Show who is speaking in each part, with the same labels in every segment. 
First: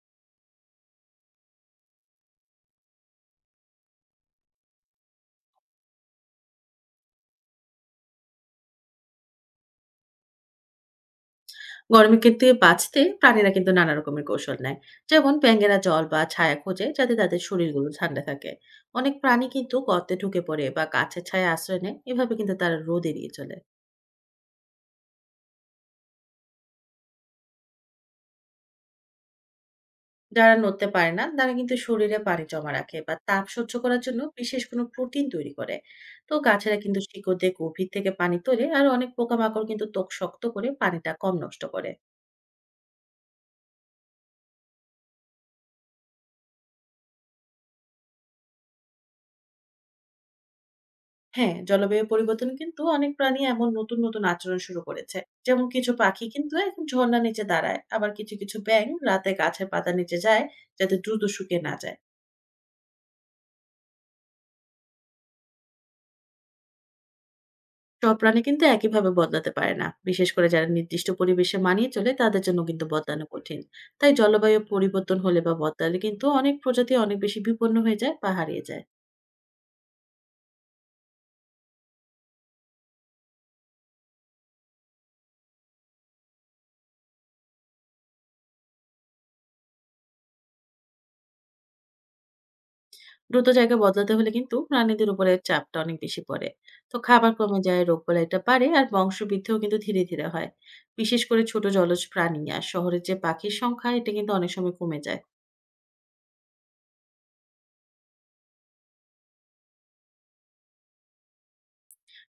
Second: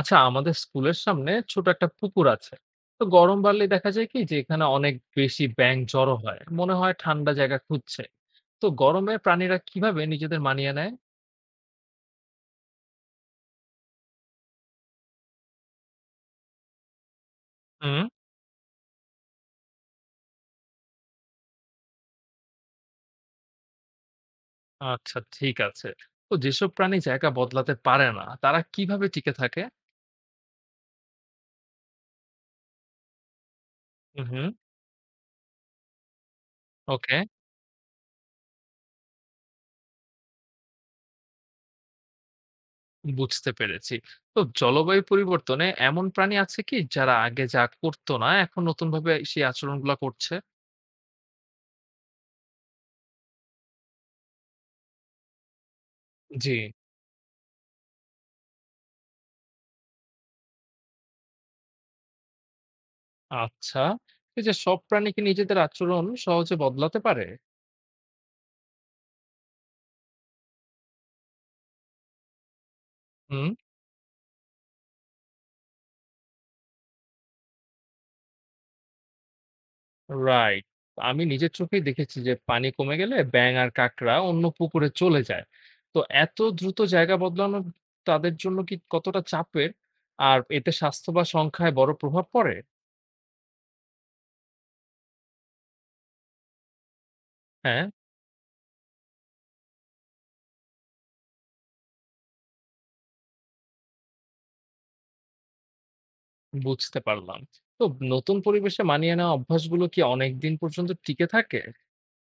Speaker 1: আচ্ছা, আমাদের স্কুলের সামনে ছোট একটা পুকুর আছে। তো গরম বাড়লে দেখা যায় কি যে এখানে অনেক বেশি ব্যাঙ জড়ো হয়, মনে হয় ঠান্ডা জায়গা খুঁজছে। তো গরমে প্রাণীরা কিভাবে নিজেদের মানিয়ে নেয়?
Speaker 2: গরমে কিন্তু বাঁচতে প্রাণীরা কিন্তু নানা রকমের কৌশল নেয়। যেমন ব্যাঙেরা জল বা ছায়া খোঁজে যাতে তাদের শরীরগুলো
Speaker 1: হুম।
Speaker 2: ঠান্ডা থাকে। অনেক প্রাণী কিন্তু গর্তে ঢুকে পড়ে বা গাছের ছায়া আশ্রয় নেয়, এভাবে কিন্তু তারা রোদ এড়িয়ে চলে।
Speaker 1: আচ্ছা, ঠিক আছে। তো যেসব প্রাণী জায়গা বদলাতে পারে না তারা কিভাবে টিকে থাকে?
Speaker 2: যারা নড়তে পারে না তারা কিন্তু শরীরে পানি জমা রাখে বা তাপ সহ্য করার জন্য
Speaker 1: হুম।
Speaker 2: বিশেষ কোনো প্রোটিন তৈরি করে। তো গাছেরা কিন্তু
Speaker 1: ওকে,
Speaker 2: শিকড় দিয়ে গভীর থেকে পানি তোলে আর অনেক পোকামাকড় কিন্তু ত্বক শক্ত করে পানিটা কম নষ্ট করে।
Speaker 1: বুঝতে পেরেছি। তো জলবায়ু পরিবর্তনে এমন প্রাণী আছে কি যারা আগে যা করতো না এখন নতুন ভাবে সেই আচরণগুলো করছে?
Speaker 2: হ্যাঁ, জলবায়ু পরিবর্তনে কিন্তু অনেক প্রাণী এমন নতুন আচরণ শুরু করেছে। যেমন কিছু পাখি
Speaker 1: জি।
Speaker 2: কিন্তু এখন ঝরনার নিচে দাঁড়ায়। আবার কিছু ব্যাঙ রাতে গাছের পাতার নিচে যায় যাতে দ্রুত শুকিয়ে না যায়।
Speaker 1: আচ্ছা, এই যে সব প্রাণী কি নিজেদের আচরণ সহজে বদলাতে পারে?
Speaker 2: সব প্রাণী কিন্তু একইভাবে বদলাতে পারে না। বিশেষ করে যারা নির্দিষ্ট পরিবেশে মানিয়ে চলে তাদের জন্য কিন্তু বদলানো
Speaker 1: হুম।
Speaker 2: কঠিন। তাই জলবায়ু পরিবর্তন হলে বা বদলালে কিন্তু অনেক প্রজাতি অনেক বেশি বিপন্ন হয়ে যায় বা হারিয়ে যায়।
Speaker 1: রাইট। আমি নিজের চোখেই দেখেছি যে পানি কমে গেলে ব্যাঙ আর কাঁকড়া অন্য পুকুরে চলে যায়। তো এত দ্রুত জায়গা বদলানো তাদের জন্য কি কতটা চাপের? আর এতে স্বাস্থ্য বা সংখ্যায় বড় প্রভাব পড়ে?
Speaker 2: দ্রুত জায়গা বদলাতে হলে কিন্তু প্রাণীদের উপরে চাপটা অনেক বেশি পড়ে। তো খাবার কমে যায়,
Speaker 1: হ্যাঁ,
Speaker 2: রোগ এটা বাড়ে আর বংশবৃদ্ধিও কিন্তু ধীরে ধীরে হয়। বিশেষ করে ছোট জলজ প্রাণী আর শহরের যে পাখির সংখ্যা এটা কিন্তু অনেক সময় কমে যায়।
Speaker 1: বুঝতে পারলাম। তো নতুন পরিবেশে মানিয়ে নেওয়া অভ্যাসগুলো কি অনেক দিন পর্যন্ত টিকে থাকে?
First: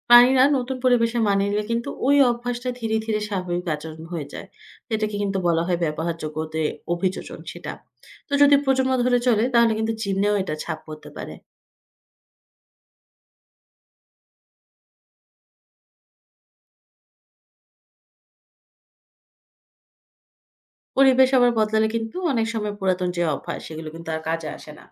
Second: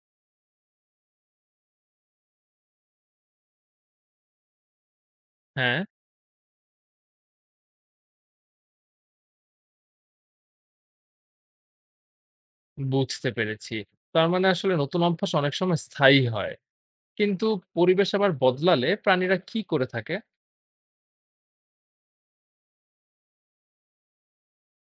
Speaker 2: প্রাণীরা নতুন পরিবেশে মানিয়ে নিলে কিন্তু ওই অভ্যাসটা ধীরে ধীরে স্বাভাবিক আচরণ হয়ে যায়। এটাকে কিন্তু বলা হয়
Speaker 1: হ্যাঁ,
Speaker 2: ব্যবহারযোগ্যতে অভিযোজন সেটা। তো যদি প্রজন্ম ধরে চলে তাহলে কিন্তু জীবনেও এটা ছাপ পড়তে পারে।
Speaker 1: বুঝতে পেরেছি। তার মানে আসলে নতুন অভ্যাস অনেক সময় স্থায়ী হয়, কিন্তু পরিবেশ আবার বদলালে প্রাণীরা কি করে থাকে?
Speaker 2: পরিবেশ আবার বদলালে কিন্তু অনেক সময় পুরাতন যে অভ্যাস সেগুলো কিন্তু আর কাজে আসে না।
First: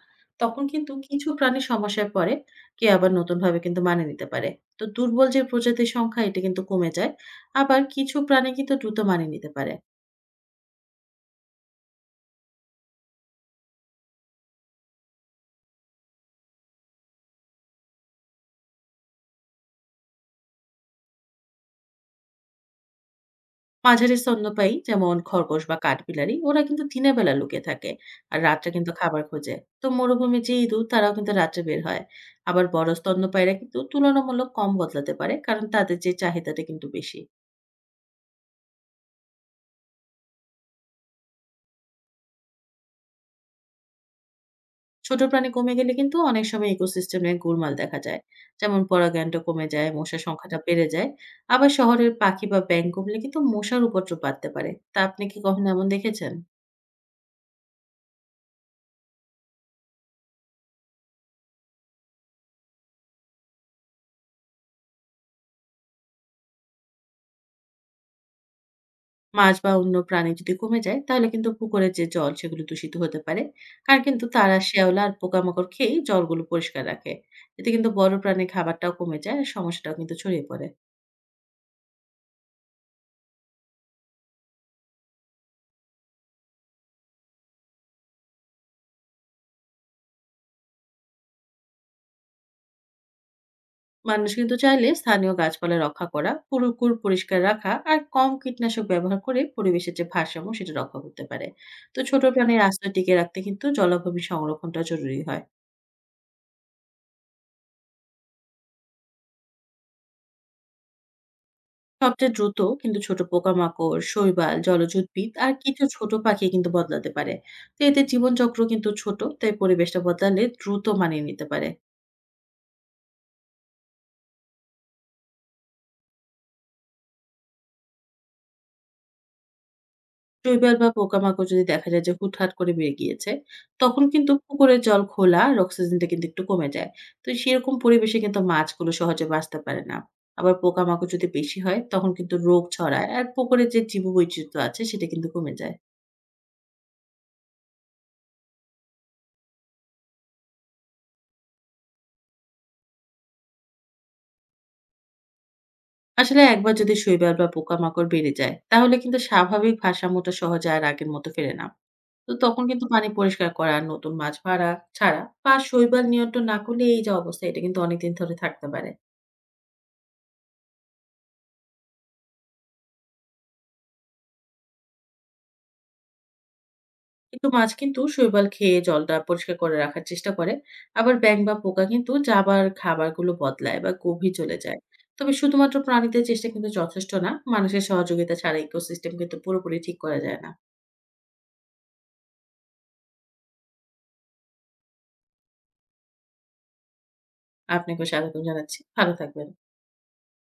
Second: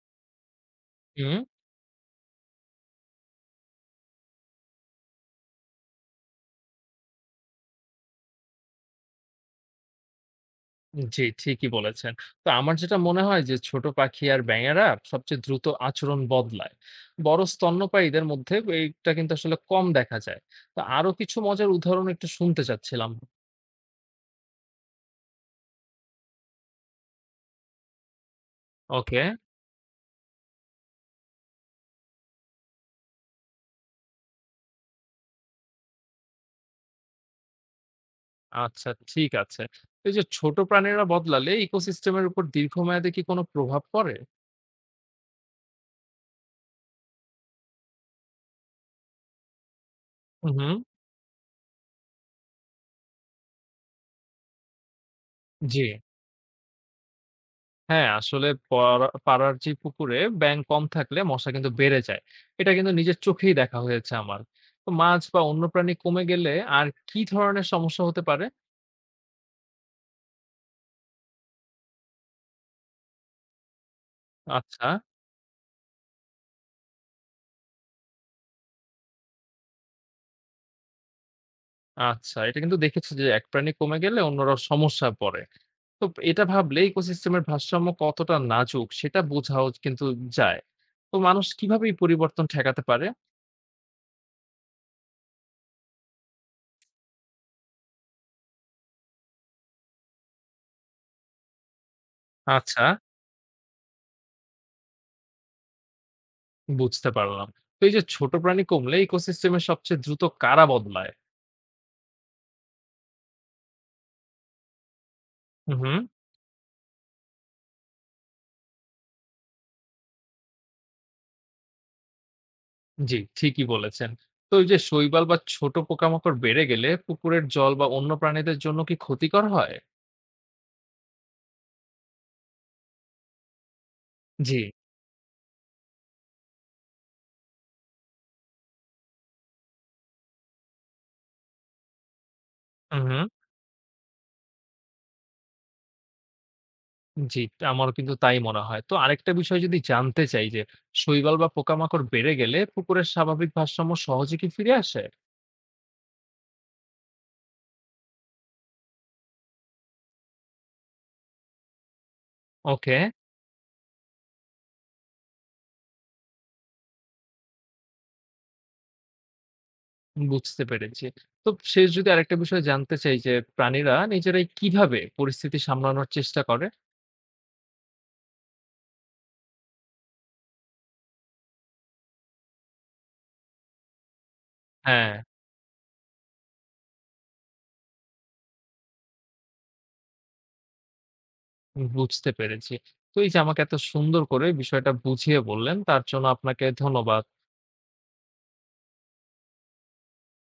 Speaker 2: তখন কিন্তু কিছু
Speaker 1: হুম।
Speaker 2: প্রাণী সমস্যায় পড়ে, কেউ আবার নতুনভাবে কিন্তু মানিয়ে নিতে পারে। তো দুর্বল যে প্রজাতির সংখ্যা এটা কিন্তু কমে যায়। আবার কিছু প্রাণী কিন্তু দ্রুত মানিয়ে নিতে পারে।
Speaker 1: জি, ঠিকই বলেছেন। তো আমার যেটা মনে হয় যে ছোট পাখি আর ব্যাঙেরা সবচেয়ে দ্রুত আচরণ বদলায়। বড় স্তন্যপায়ীদের মধ্যে এইটা কিন্তু আসলে কম দেখা যায়। তো আরো কিছু মজার উদাহরণ একটু শুনতে চাচ্ছিলাম।
Speaker 2: মাঝারি স্তন্যপায়ী যেমন খরগোশ বা কাঠবিলারি ওরা কিন্তু দিনের বেলা লুকিয়ে থাকে আর রাত্রে কিন্তু খাবার
Speaker 1: ওকে।
Speaker 2: খোঁজে। তো মরুভূমির যে ইঁদুর তারাও কিন্তু রাত্রে বের হয়। আবার বড় স্তন্যপায়ীরা কিন্তু তুলনামূলক কম বদলাতে পারে কারণ তাদের যে চাহিদাটা কিন্তু বেশি।
Speaker 1: আচ্ছা, ঠিক আছে। এই যে ছোট প্রাণীরা বদলালে ইকোসিস্টেমের উপর দীর্ঘমেয়াদে কি কোনো প্রভাব পড়ে?
Speaker 2: ছোট প্রাণী কমে গেলে কিন্তু অনেক সময় ইকোসিস্টেমে গোলমাল দেখা যায়। যেমন পরাগায়নটা কমে যায়, মশার সংখ্যাটা
Speaker 1: হুম।
Speaker 2: বেড়ে যায়। আবার শহরের পাখি বা ব্যাঙ কমলে কিন্তু মশার উপদ্রব বাড়তে পারে, তা আপনি কি কখনো
Speaker 1: জি।
Speaker 2: এমন দেখেছেন?
Speaker 1: হ্যাঁ, আসলে পড়া পাড়ার যে পুকুরে ব্যাঙ কম থাকলে মশা কিন্তু বেড়ে যায়। এটা কিন্তু নিজের চোখেই দেখা হয়েছে আমার। তো মাছ বা অন্য প্রাণী কমে গেলে আর কি ধরনের সমস্যা হতে পারে?
Speaker 2: মাছ বা অন্য প্রাণী যদি কমে যায় তাহলে কিন্তু পুকুরের যে জল সেগুলো দূষিত হতে পারে, কারণ কিন্তু তারা
Speaker 1: আচ্ছা,
Speaker 2: শেওলা আর পোকামাকড় খেয়ে জলগুলো পরিষ্কার রাখে। এতে কিন্তু বড় প্রাণীর খাবারটাও কমে যায় আর সমস্যাটাও কিন্তু ছড়িয়ে পড়ে।
Speaker 1: আচ্ছা। এটা কিন্তু দেখেছি যে এক প্রাণী কমে গেলে অন্যরাও সমস্যায় পড়ে। তো এটা ভাবলে ইকোসিস্টেমের ভারসাম্য কতটা নাজুক সেটা বোঝাও কিন্তু যায়। তো মানুষ কিভাবে এই পরিবর্তন ঠেকাতে পারে?
Speaker 2: মানুষ কিন্তু চাইলে স্থানীয় গাছপালা রক্ষা করা, পুকুর পরিষ্কার রাখা আর কম কীটনাশক ব্যবহার করে পরিবেশের যে ভারসাম্য সেটা রক্ষা করতে পারে। তো ছোট প্রাণীর
Speaker 1: আচ্ছা,
Speaker 2: আশ্রয় টিকিয়ে রাখতে কিন্তু জলাভূমি সংরক্ষণটা জরুরি হয়।
Speaker 1: বুঝতে পারলাম। তো এই যে ছোট প্রাণী কমলে ইকোসিস্টেমের সবচেয়ে দ্রুত কারা বদলায়?
Speaker 2: সবচেয়ে দ্রুত কিন্তু ছোট পোকামাকড়, শৈবাল, জলজ উদ্ভিদ আর
Speaker 1: হু,
Speaker 2: কিছু
Speaker 1: হু।
Speaker 2: ছোট পাখি কিন্তু বদলাতে পারে। তো এদের জীবনচক্র কিন্তু ছোট, তাই পরিবেশটা বদলালে দ্রুত মানিয়ে নিতে পারে।
Speaker 1: জি, ঠিকই বলেছেন। তো এই যে শৈবাল বা ছোট পোকামাকড় বেড়ে গেলে পুকুরের জল বা অন্য প্রাণীদের জন্য কি ক্ষতিকর হয়?
Speaker 2: শৈবাল বা পোকামাকড় যদি দেখা যায় যে হুটহাট করে বেড়ে গিয়েছে, তখন কিন্তু
Speaker 1: জি।
Speaker 2: পুকুরের জল খোলা আর অক্সিজেনটা কিন্তু একটু কমে যায়। তো সেরকম পরিবেশে কিন্তু মাছগুলো সহজে বাঁচতে পারে না। আবার পোকামাকড় যদি বেশি হয় তখন কিন্তু রোগ ছড়ায় আর
Speaker 1: উহুম।
Speaker 2: পুকুরের যে জীববৈচিত্র্য আছে সেটা কিন্তু কমে যায়।
Speaker 1: জি, আমারও কিন্তু তাই মনে হয়। তো আরেকটা বিষয় যদি জানতে চাই যে শৈবাল বা পোকামাকড় বেড়ে গেলে পুকুরের স্বাভাবিক ভারসাম্য সহজে কি ফিরে আসে?
Speaker 2: আসলে একবার যদি শৈবাল বা পোকামাকড় বেড়ে যায় তাহলে কিন্তু স্বাভাবিক ভারসাম্যটা সহজে আর আগের মতো ফেরে না। তো তখন কিন্তু
Speaker 1: ওকে,
Speaker 2: পানি পরিষ্কার করা, নতুন মাছ ভাড়া ছাড়া বা শৈবাল নিয়ন্ত্রণ না করলে এই যে অবস্থা এটা কিন্তু অনেকদিন ধরে থাকতে পারে।
Speaker 1: বুঝতে পেরেছি। তো শেষ যদি আরেকটা বিষয় জানতে চাই যে প্রাণীরা নিজেরাই কিভাবে পরিস্থিতি সামলানোর চেষ্টা করে?
Speaker 2: কিন্তু মাছ কিন্তু শৈবাল খেয়ে জলটা পরিষ্কার করে রাখার চেষ্টা করে। আবার ব্যাঙ বা পোকা কিন্তু যাবার খাবারগুলো বদলায় বা গভীর চলে যায়।
Speaker 1: হ্যাঁ,
Speaker 2: তবে শুধুমাত্র প্রাণীদের চেষ্টা কিন্তু যথেষ্ট না, মানুষের সহযোগিতা ছাড়া ইকোসিস্টেম কিন্তু পুরোপুরি ঠিক করা যায় না।
Speaker 1: বুঝতে পেরেছি। তো এই যে আমাকে এত সুন্দর করে বিষয়টা বুঝিয়ে বললেন, তার জন্য আপনাকে ধন্যবাদ।
Speaker 2: আপনাকে স্বাগত জানাচ্ছি, ভালো থাকবেন।